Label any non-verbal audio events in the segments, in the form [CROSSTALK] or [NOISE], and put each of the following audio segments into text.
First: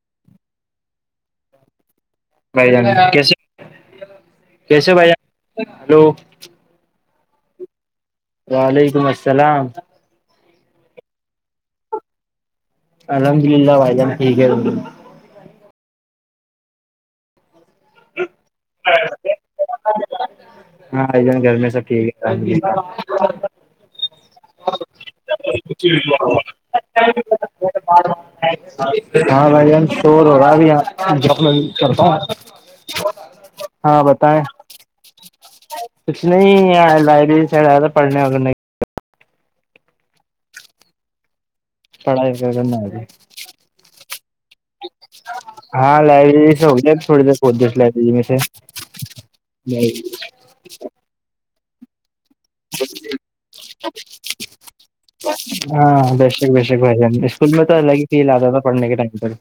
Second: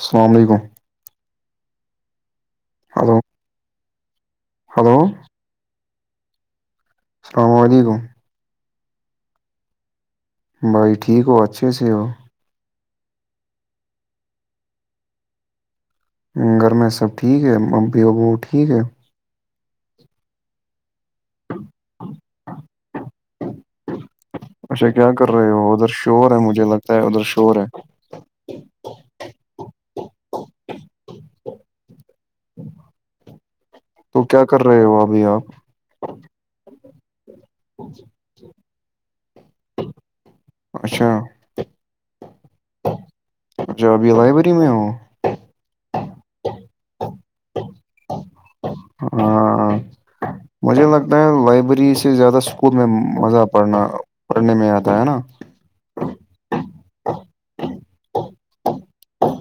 السلام علیکم بھائی جان ہلو کیسے ہلو کیسے بھائی جان ہیلو السلام علیکم وعلیکم السلام بھائی ٹھیک ہو اچھے سے ہو الحمد للہ بھائی جان ٹھیک ہے گھر میں سب ٹھیک ہے امی ابو ٹھیک ہے ہاں بھائی جان گھر میں سب ٹھیک ہے اچھا کیا کر رہے ہو ادھر شور ہے مجھے لگتا ہے ادھر شور ہے ہاں بھائی جان شور ہو رہا اب یہاں میں کرتا ہوں [INAUDIBLE] ہاں تو بتائیں کیا کر رہے ہو ابھی آپ کچھ نہیں لائبریری سائڈ آیا تھا پڑھنے وغ نہیں اچھا پڑائی کا گناے پنجابی لائبریری میں ہاں لائبریری سے ہوگول تھوڑے د بتیس لائبریری میں سے ہاں نہیںائی مجھے لگتا ہے لائبریری سے زیادہ اسکول میں مزہ پڑنا پڑھنے میں آتا ہے نا ہاں ہاں بے شک بے شک بھائی جان اسکول میں تو الگ ہی فی آتا تھا پڑھنے کے ٹائم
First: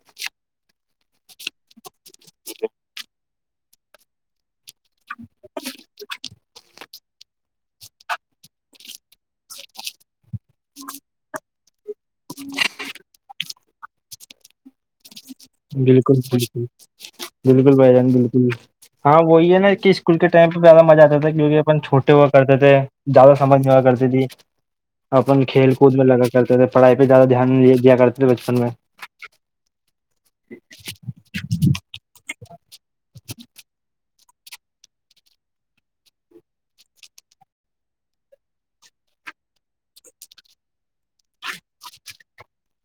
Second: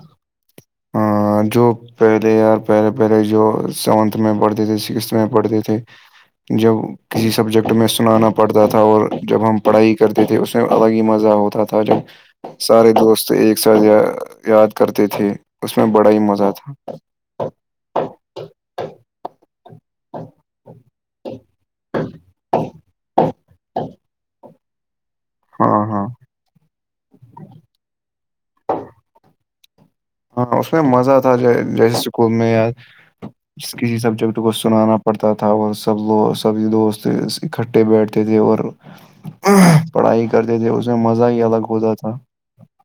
ہاں، جو پہلے یار پہلے پہلے جو سیونتھ میں پڑھتی تھی سکس میں پڑھتے تھے جب کسی سبجیکٹ میں سنانا پڑتا تھا اور جب ہم پڑھائی کرتے تھے اس میں الگ ہی مزہ ہوتا تھا جب سارے دوست ایک ساتھ یا یاد کرتے تھے اس میں بڑا بالکل ہی مزہ بالکل تھا بالکل بھائی جان بالکل ہاں وہی ہے نا کہ اسکول کے ٹائم پہ زیادہ مزہ آتا تھا کیونکہ چھوٹے ہوا کرتے تھے زیادہ سمج نہیں ہوا کرتی تھی اپن کھیل ہاں کود میں ہاں لگا کرتے تھے پڑھائی پہ زیادہ دھیان دیا کرتے تھے بچپن میں ہاں اس میں مزہ تھا جیسے اسکول میں کسی سبجیکٹ کو سنانا پڑتا تھا اور سب لوگ سبھی دوست اکٹھے بیٹھتے تھے اور پڑھائی کرتے تھے اس میں مزہ ہی الگ ہوتا تھا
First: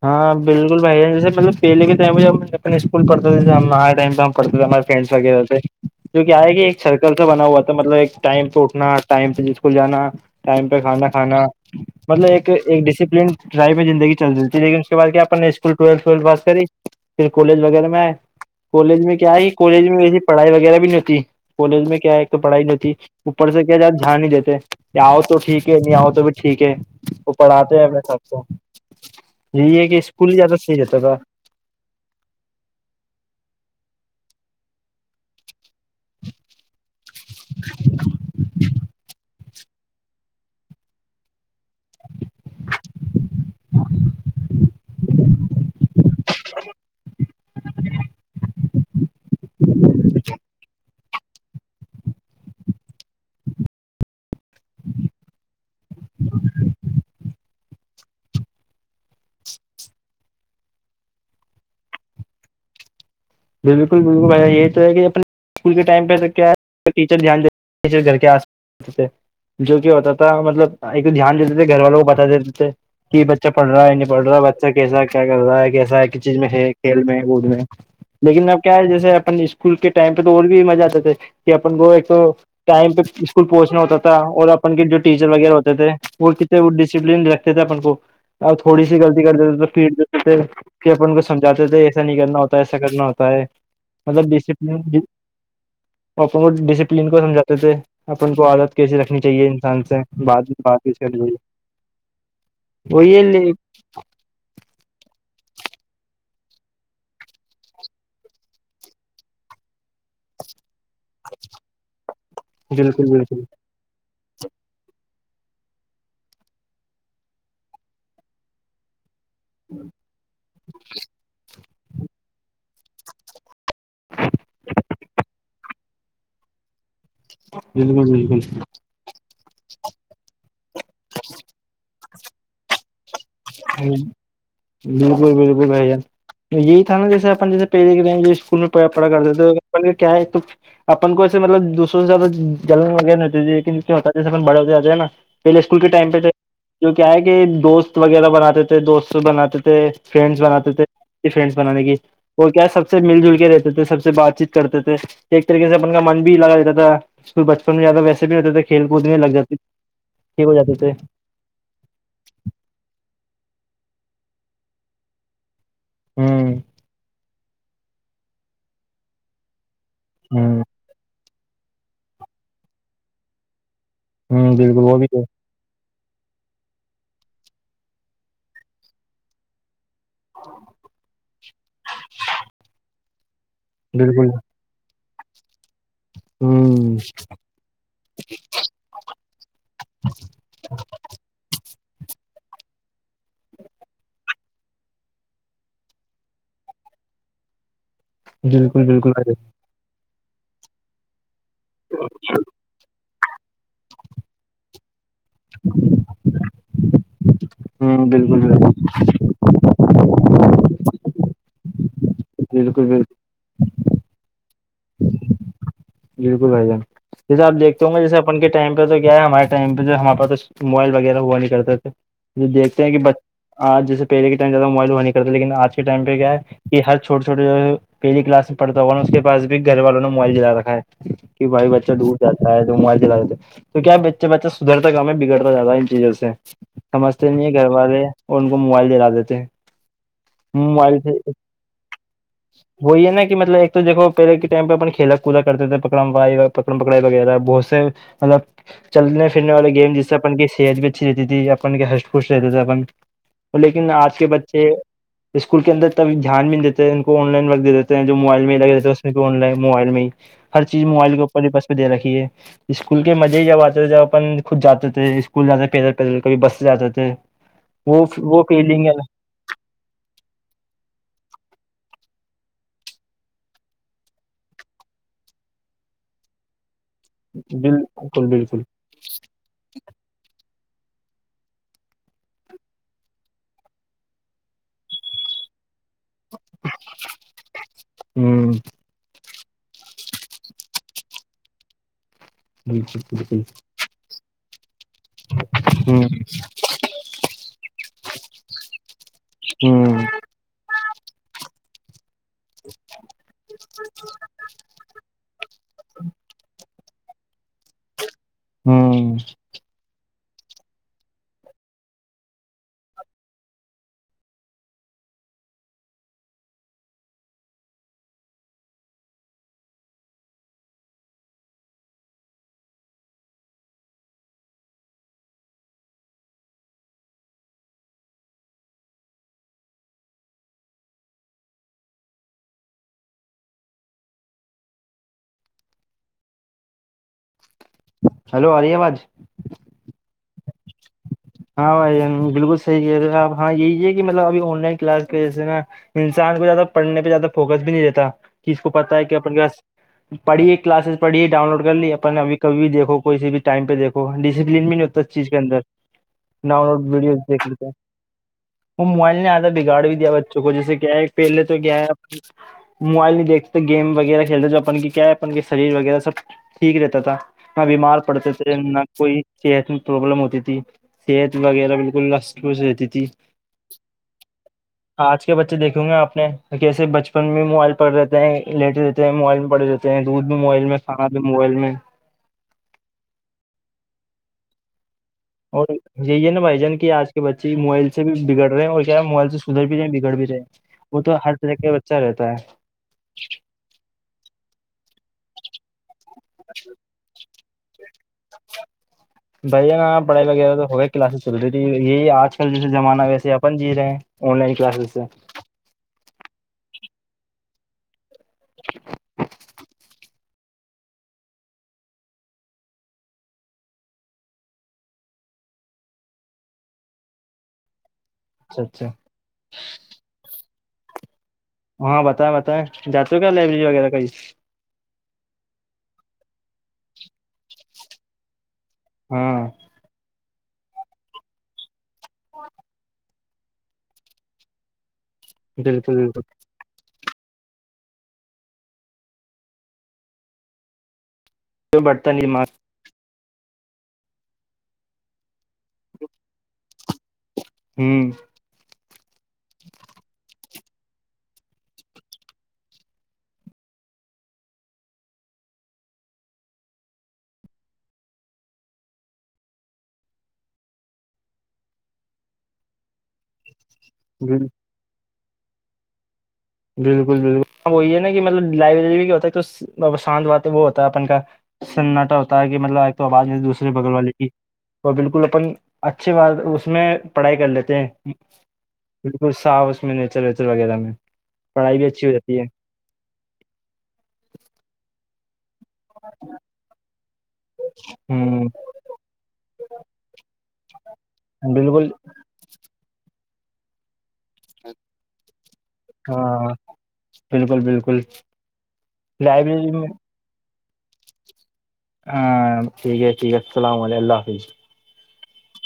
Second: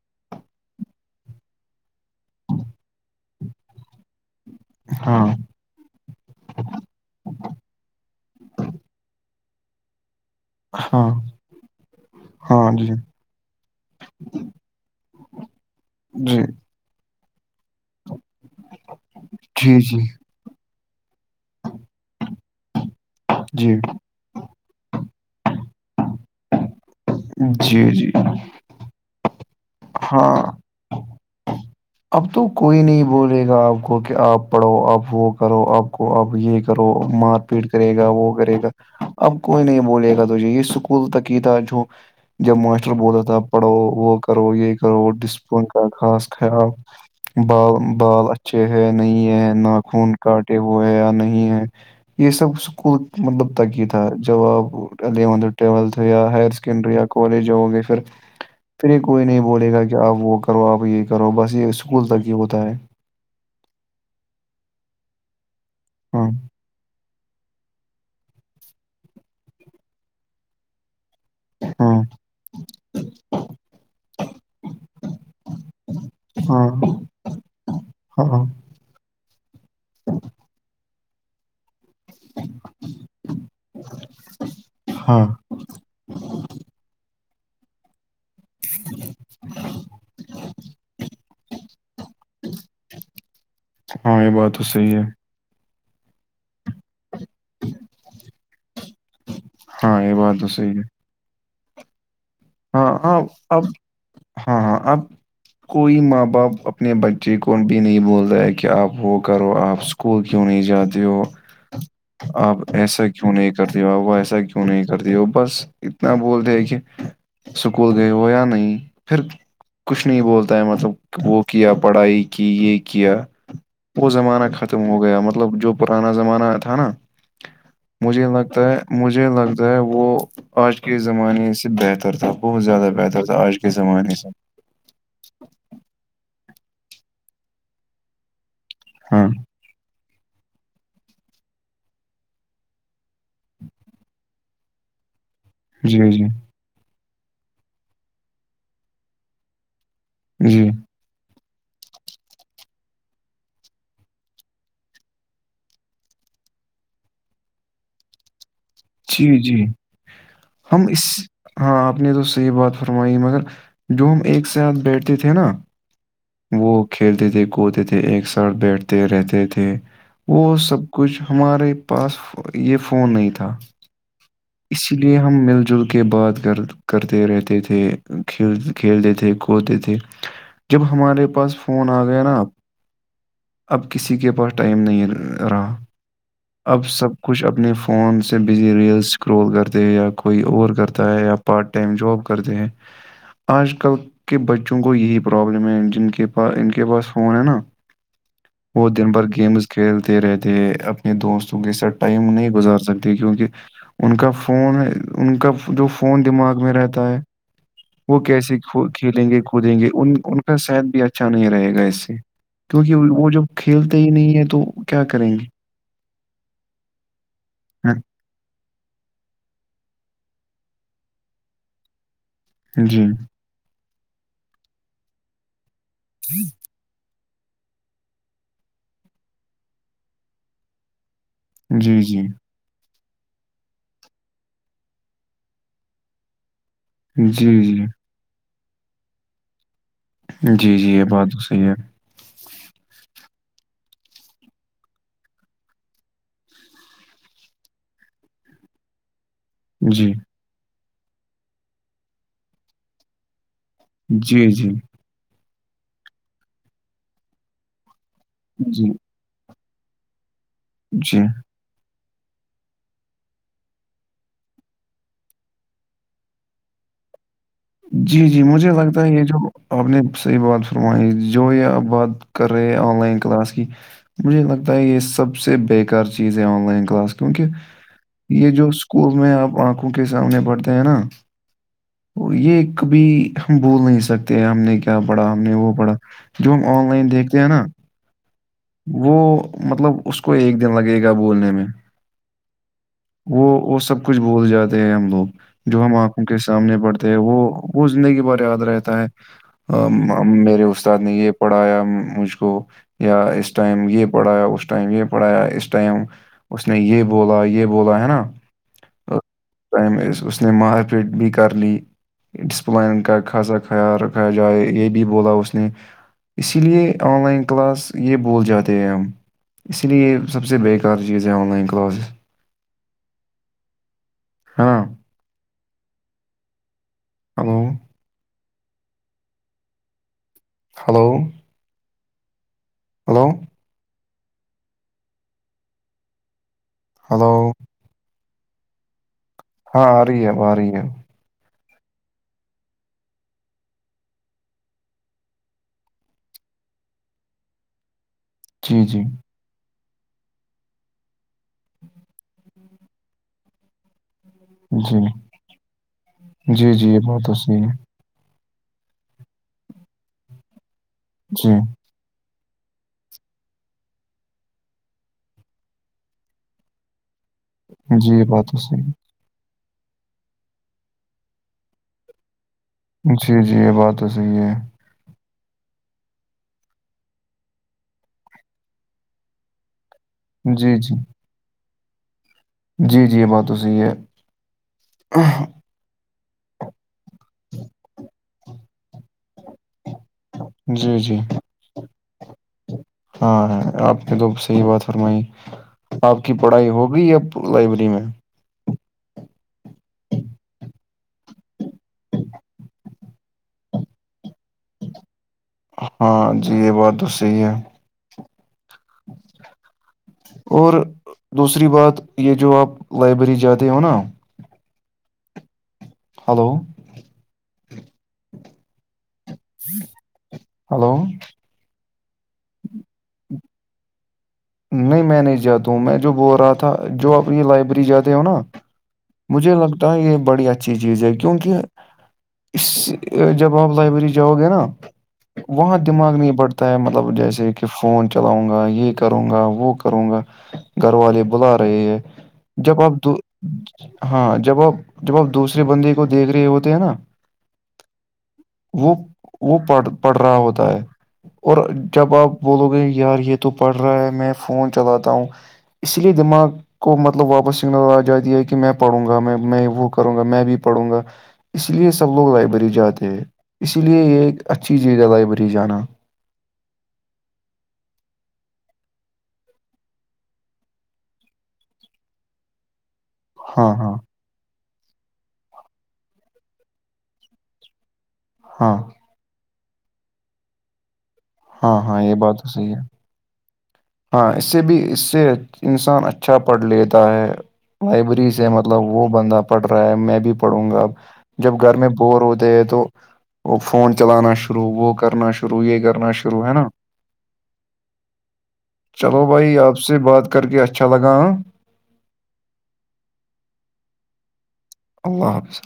ہاں بالکل بھائی جیے مطلب پہلے کے ٹائ پہ ہم اپنے اسکول پڑھتے تھ ہمارے ٹائم پہ ہم پڑتے فنڈس ہاں وغیرہ سے جو کیا ہے کہ ایک سرکل س بنا ہوا تھا مطلب ایک ٹائم پہ اٹھنا ٹائم پہ اسکول جانا ٹائم پہ کھانا ہاں کھانا مطلب ہاں ایک جی ڈسپلڈ لائف میں زندگی چل رہتی لیکن اس کے بعد کیا اپ نے اسکول ٹویل ٹھ جی پس کری پھر کالج وغیرہ میں آئے کالج میں کیا کیا ہی جی کالج جی میں اییسی پڑھائی وغیرہ بھی نہیں ہوتی کالج میں کیا ہے پڑھائی نہیں ہوتی اوپر سے جی کیا جات جھیان نہیں دیتے کہ آؤ تو ٹھیک ہے نہیں آؤ تو بھی ٹھیک ہے وہ پڑھاتے ہیں جی اپنے جی ساتھ کو یہی ہے کہ اسکول ہی ہاں زیادہ صحیح رہتا تھا اب تو کوئی نہیں بولے گا آپ کو کہ آپ پڑھو آپ وہ کرو آپ کو اب یہ کرو مار پیٹ کرے گا وہ کرے گا اب کوئی نہیں بوللیے گا تو یہ یہ اسکول تک ہی تھا جو جب ماسٹر بولتا تھا پڑھو وہ کرو یہ کرو ڈسپلن کا خاص خیال بال بال اچھے ہے نہیں ہے نا خون کاٹے ہوئے ہیں یا نہیں ہے یہ سب اسکول مطلب تک یہ تھا جوابے ٹولتھ یا ہر سیکنڈری یا کالج گے پھر پھر یہ کوئی نہیں بولے گا کہ آپ وہ کرو آپ یہ کرو بس یہ اسکول تک یہ ہوتا ہے بالکل بالکل بھ یہی تو ہے کہ اپنے اسکول کے ٹائم ہاں پہ کیا ہے ٹیچر دھیان ٹیچر گھر کے آس تھے جو کہ ہوتا تھا مطلب ایک تو دھیان دیتے تھے گھر ہاں والوں کو بتا دیتے تھے کہ بچہ پڑھ رہا ہے یہ نہیں پڑھ رہا ہے بچہ کیسا کیا کر رہا ہے کیسا ہے کس چیز میں ہے ہاں کھیل میں کود میں ہاں لیکن اب کیا ہے جیسے اپن اسکول کے ٹائم پہ تو اور بھی مزہ آتا تھے کہ اپن وہ ایک تو ٹائم پہ اسکول پہنچنا ہوتا تھا اور اپن کے جو ہاں ٹیچر وغیرہ ہوتے تھے وہ وہ ڈسپلین رکھتے تھے اپن کو اب تھوڑی سی غلطی کر دیتے تھے تو پیٹ دیتے تھے کہ اپن کو سمجھاتے تھے ایسا نہیں کرنا ہوتا ایسا کرنا ہوتا ہاں مطلب یہ بات تو ڈسپلن صحیح ہے اور بوہوت اپ ان کو سمجھاتے تھے اپن کو عادت کیسیے رکھنی چاہیے انسان ہاں سے یہ تو بات میں صحیح ہے بات کیسی کرنی چاہیے وہ ہاں یہ اب ہاں ہاں اب کوئی ماں باپ اپنے بچے کو بھی نہیں بول رہ ہے کہ آپ وہ کرو آپ اسکول کیوں نہیں جاتے ہو آپ ایسا بالکل کیوں بالکل نہیں کرتے وہ ایسا کیوں نہیں کرتی وہ بس اتنا بولتے ہے کہ اسکول گئے ہو یا نہیں پھر کچھ نہیں بولتا ہے مطلب وہ کیا پڑھائی کی یہ کیا وہ زمانہ ختم ہو گیا مطلب جو پرانا زمانہ تھا نا بالکل مجھے بالکل لگتا ہے مجھے لگتا ہے وہ آج کے زمانے سے بہتر تھا بہت زیادہ بہتر تھا تو آج کے زمانے س بالکل بالکل بھائی جان یہی تھا نا جیسے اپن جیسے پہ دیک رہے میں پ پڑا ہاں کرتا تو پ کیا ہے تو اپن کو ایسے مطلب دوسروں سےیادہ جلن وغیرہ نہیں ہوتی لیکن ہوتا ہے جیسے بڑے ہوتے جاتے ہیں نا پہلے اسکول کے جی ٹائم پہ جی تھے جو کیا ہے کہ دوست وغیرہ بناتے تھے دوست بناتے تھے فرینڈس جی بناتے تھے فرینڈس بنانے کی وہ کیا سب سے مل جل کے رہتے تھے سب سے بات چیت کرتے تھے ایک طریقے سے اپن کا من بھی لگا رہتا تھا اس بچپن میں زیادہ ویسے بھی ہوتے تھے کھیل کود میں جی لگ جات جی ٹھیک ہو جاتے ہم تھے اس ہاں آپ نے تو صحیح بات فرمائی مگر جو ہم ایک ساتھ بیٹھتے تھے نا ہ وہ کھیلتے تھے کوتے تھے ایک ساتھ بیٹھتے رہتے تھے وہ ہ سب کچھ ہمارے پاس یہ فون نہیں تھا ہ بالکل اسی وہ بھی لیے ہے ہم مل جل کے بات کر کرتے رہتے تھے کھیل کھیلتے تھےکودتے تھے جب ہمارے پاس فون آ گیا نا آپ اب کسی بالکل کے پاس ٹائم نہیں رہا اب ہ سب کچھ اپنے فون سے بزی ریئلس گروتھ کرتے یا کوئی اور کرتا ہے یا پارٹ ٹائم جاب کرتے ہیں آج کل کے بچوں کو یہی پرابلم ہے جن کے پاس ان کے پاس فون ہے نا بالکل وہ بالکل دن بھر بھائی جان، گیمز کھیلتے رہتے اپنے دوستوں کے ساتھ ٹائم نہیں گزار سکتے کیونک ان کا فون ان کا جو فون دماغ میں رہتا ہے ہوں وہ بالکل کیسے بالکل کھیلیں گے دیں گے ان ان کا صحت بھی اچھا نہیں رہے گا اس سے بالکل کیونکہ بالکل وہ جب کھیلتے ہی نہیں ہے تو کیا کریں گے بالکل بھائی جان جیسے آ دیکھتے ہ گے جیسے اپن ٹائم پہ تو کیا ہے ہمارے ٹم پہ ہمارے پہ تو موائل وغیرہ ہوا نہیں کرتے تھے جو دیکتے ہیں کہ جی بچ آج جسے پہلے کے ٹائم سےیادہ موبائل ہوا نہیں کرتا لیکن آج ائ پہ کیا ہے کہ ہر چھوٹے چھوٹ جو ہے پہلی کلاس میں پڑتا ہوا نا اس کے پاس بھی گھر والوں نے موبائل دلا رکھا ہے کہ بھائی بچہ جی دور جی جاتا ہے تو موبائل چل دی تو کیا بچہ بچہ سدھرتا کاا ہے بگڑتا جاتا ہے ان چیزوں سے سمجتے جی نہیں ہیں گھر جی والے اور ان کو موبائل دلا دیتے ہیں جی جی موبائل یہ سے بات تو صحیح ہے وہی ہے نا کہ مطلب ایک تو دیکو پہلے کے ٹائم پہ اپن کھیلا کودک کرتے تھے پکڑائی پکڑم پکڑائی وغیرہ بہت سے مطلب چلنے پھرنے والے گیم جس جی سے اپن کی صحت بھی اچھی رہتی تھی اپن کے ہس خوش رہتا تھے اپن لیکن آج کے جی بچے جی اسکول کے اندر تب دھیان بھی نہیں دیتے ان کو آن لائن ورک دے دیتے جو موبائل میں لگے رہے ہیں جی اس میںن ل ہے موبائل میں ہیر چیز موبائل کے جی اوپر بسہ دے رکھی ہے اسکول کے مزے ہی جب آتے تھے جب اپن خود جاتے تھے اسکول جاتے پیدل پیدل کب بس سے جاتے تھے وہ جی جی وہ مجھے فیلنگ لگتا ہے یہ جو آپ نے صحیح بات فرمائی جو یہ آپ بات کر رہے ہیں آن لائن کلاس کی مجھے لگتا ہے یہ سب سے بےیکار چیز ہے آن لائن کلاس کیونکہ بالکل یہ بالکل جو ک میں آپ آنکھوں کے سامنے بڑتے ہے نا اور یہ کبھی ہم بھول نہیں سکتے ہم نے کیا پڑھا ہم نے وہ پڑھا جو ہم آن لائن دیکھتے ہیں نا ہوں وہ مطلب اس کو ایک دن لگے گا بولنے میں جچ وہ وہ سب کچھ بول جاتے ہیں ہم لوگ جو ہم آنکھوں ہ کے سامنے بڑھتے ہیں وہ وہ زندگی کے بارے یاد رہتا ہے ہوں ام، ام، میرے استاد نے یہ پڑھایا مجھ کو یا اس ٹائم یہ پڑھایا اس ٹائم یہ پڑھایا اس ٹائم اس نے یہ بولا یہ بولا ہے نا ہوں ٹم اس نے مار پیٹ بھی کر لی ڈسپلائن کا خاصا خیال رکھا جائے یہ بھی بولا اس نے اسی لیے آن لائن کلاس یہ اسکول جاتے ہیں ہم اسی لیے سب سے بیکار چیز ہے آن لائن کلاسز ہاں hello hello hello hello hello آری باج ہاں آ رہی ہے اب آ رہی ہے ہاں بھائی بالکل صحیح کہہ رہے آپ ہاں یہی ہے کہ مطلب ابھی آن لائن کلاس کے جیسے نا انسان کو زیادہ پڑھنے پہ زیادہ فوکس بھی نہیں رہتا کس کو جی پت جی ہے کہ اپنے پس پڑھیے کلاسز پڑھیے ڈاؤن لوڈ کر لی اپن اب کبھی بھی دیکھو کوسی بھی ٹائم پہ دیکھو ڈسپلین بھی نہیں جی ہوتا اس چیز کے اندر جی ناوڈ جی یہ ویڈیوز بات تو دیکھ صحیح لیتے ہے وہ موبائل نے آیادا بگاڑ بھی دیا بچوں کو جیسے کیا ہے پہلے جی تو کیا ہے موبائل نہیں دیکھتے گیم وغیرہ کھیلتے جو اپن کی کیا ہے اپن کے شریر وغیرہ سب ٹھیک رہتا تھا نہ بیمار جی یہ پڑتے بات تھے تو نہ صحیح کوئی صحت میں پرابلم ہوتی تھی ست وغیرہ بالکل لسپوس رہتی تھی جی جی یہ بات تو صحیح ہے آج کے بچے دیکھیں گے آپ نے کیسے بچپن میں موبائل پڑھتے ہیں لیٹے رہتے ہیں موبائل میں پڑے رہتے ہیں چاہے دودھ بھی موبائل جی میں جی کانا بھی موبائل میں جی جی یہ بات تو صحیح ہے اور یہی ہے نا بھائی جان کہ آج کے بچے موبائل سے بھی بگڑ رہے ہیں اور کیا ہے موائل سے سدھر بھی رہے ہیں بگڑ بھی رہے ہیں جی وہ تو جی ہر طرح کا بچہ رہتا ہے ہاں ہ آپ نے تو صحیح بات فرمائی آپ کی پڑھائی ہوگئی اب لائبریری میں بھیا پڑھائی وغیرہ تو ہوگا کلاسز چل رہی تھی یہ آج کل جیس زمانہ ویسے اپن جی رہے ہیں آن لائن کلاسز سے ہاں جی یہ بات تو صحیح ہے اور دوسری بات یہ جو آپ لائبریری جاتے ہو نا ہلو اچھا اچھا ہلو ہاں بتائیں بتائیں جاتے ہو کیا لائبریری وغیرہ کا نہیں میں نہیں جاتا ہوں میں جو بول رہا تھا جو اپنی لائبریری جاتے ہو نا ہاں مجھے لگتا یہ بڑی اچھی چیز ہے کیونکہ اس جب آپ لائبریری جاؤ گے نا وہاں بالکل دماغ بالکل نہیں بڑھتا ہوتا ہے مطلب جیسے کہ فون چلاؤں گا یہ کروں گا وہ کروں گا گھر والے بلا رہے کیوں ہے بڑھتا نہیں مارک جب اپ ہاں جب آ جب آپ دوسرے بندے کو دیکھ رہے ہوتے ہیں نا ہوں وہ وہ پڑ پڑھ رہا ہوتا ہے اور جب آپ بولو گے یار یہ تو پڑھ رہا ہے میں فون چلاتا ہوں اس لیے دماغ کو مطلب واپس سگ نظ آ جاتی ہے کہ میں پڑھوں گا میں میں وہ کروں گا میں بھی پڑھوں گا اس لیے سب لوگ لائبریری جاتے ہیں اسی لیے یہ ایک بال- اچھی چیز ہے لائبریری جانا بالکل بالکل ا وہی ہے نا کہ مطلب لائبریری بھی ہوتا ہے تو شانت و وہ ہوتا ہے اپن کا سناٹا ہوتا ہے کہ مطلب ایک تو آواز نہیں ہاں دوسرے بغل ہاں والے کی وہ بالکل اپن اچھے بات اس میں پڑھائی کر لیتے ہیں ہاں بالکل صاف اس میں نیچر ویچر وغیرہ میں ہاں پڑھائی بھی ہاں اچھی ہو یہ بات جاتی تو صحی ہے ہاں اس سے بھی اس سے انسان اچھا پڑھ لیتا ہے لائبریری سے مطلب ہ وہ بندہ پڑھ رہا ہے میں بھی پڑھوں گا اب جب گھر میں بالکل بور ہوتے ہیں تو وہ فون چلانا شروع وہ کرنا شروع یہ کرنا شروع ہاں ہے نا بالکل بالکل چلو بھائی لائبریری آپ میں سے بات کر کے اچھا لگا ہ ہاں ٹھیک ہے ٹھیک ہے السلام ع ال اللہ حافظ اللہ حافظ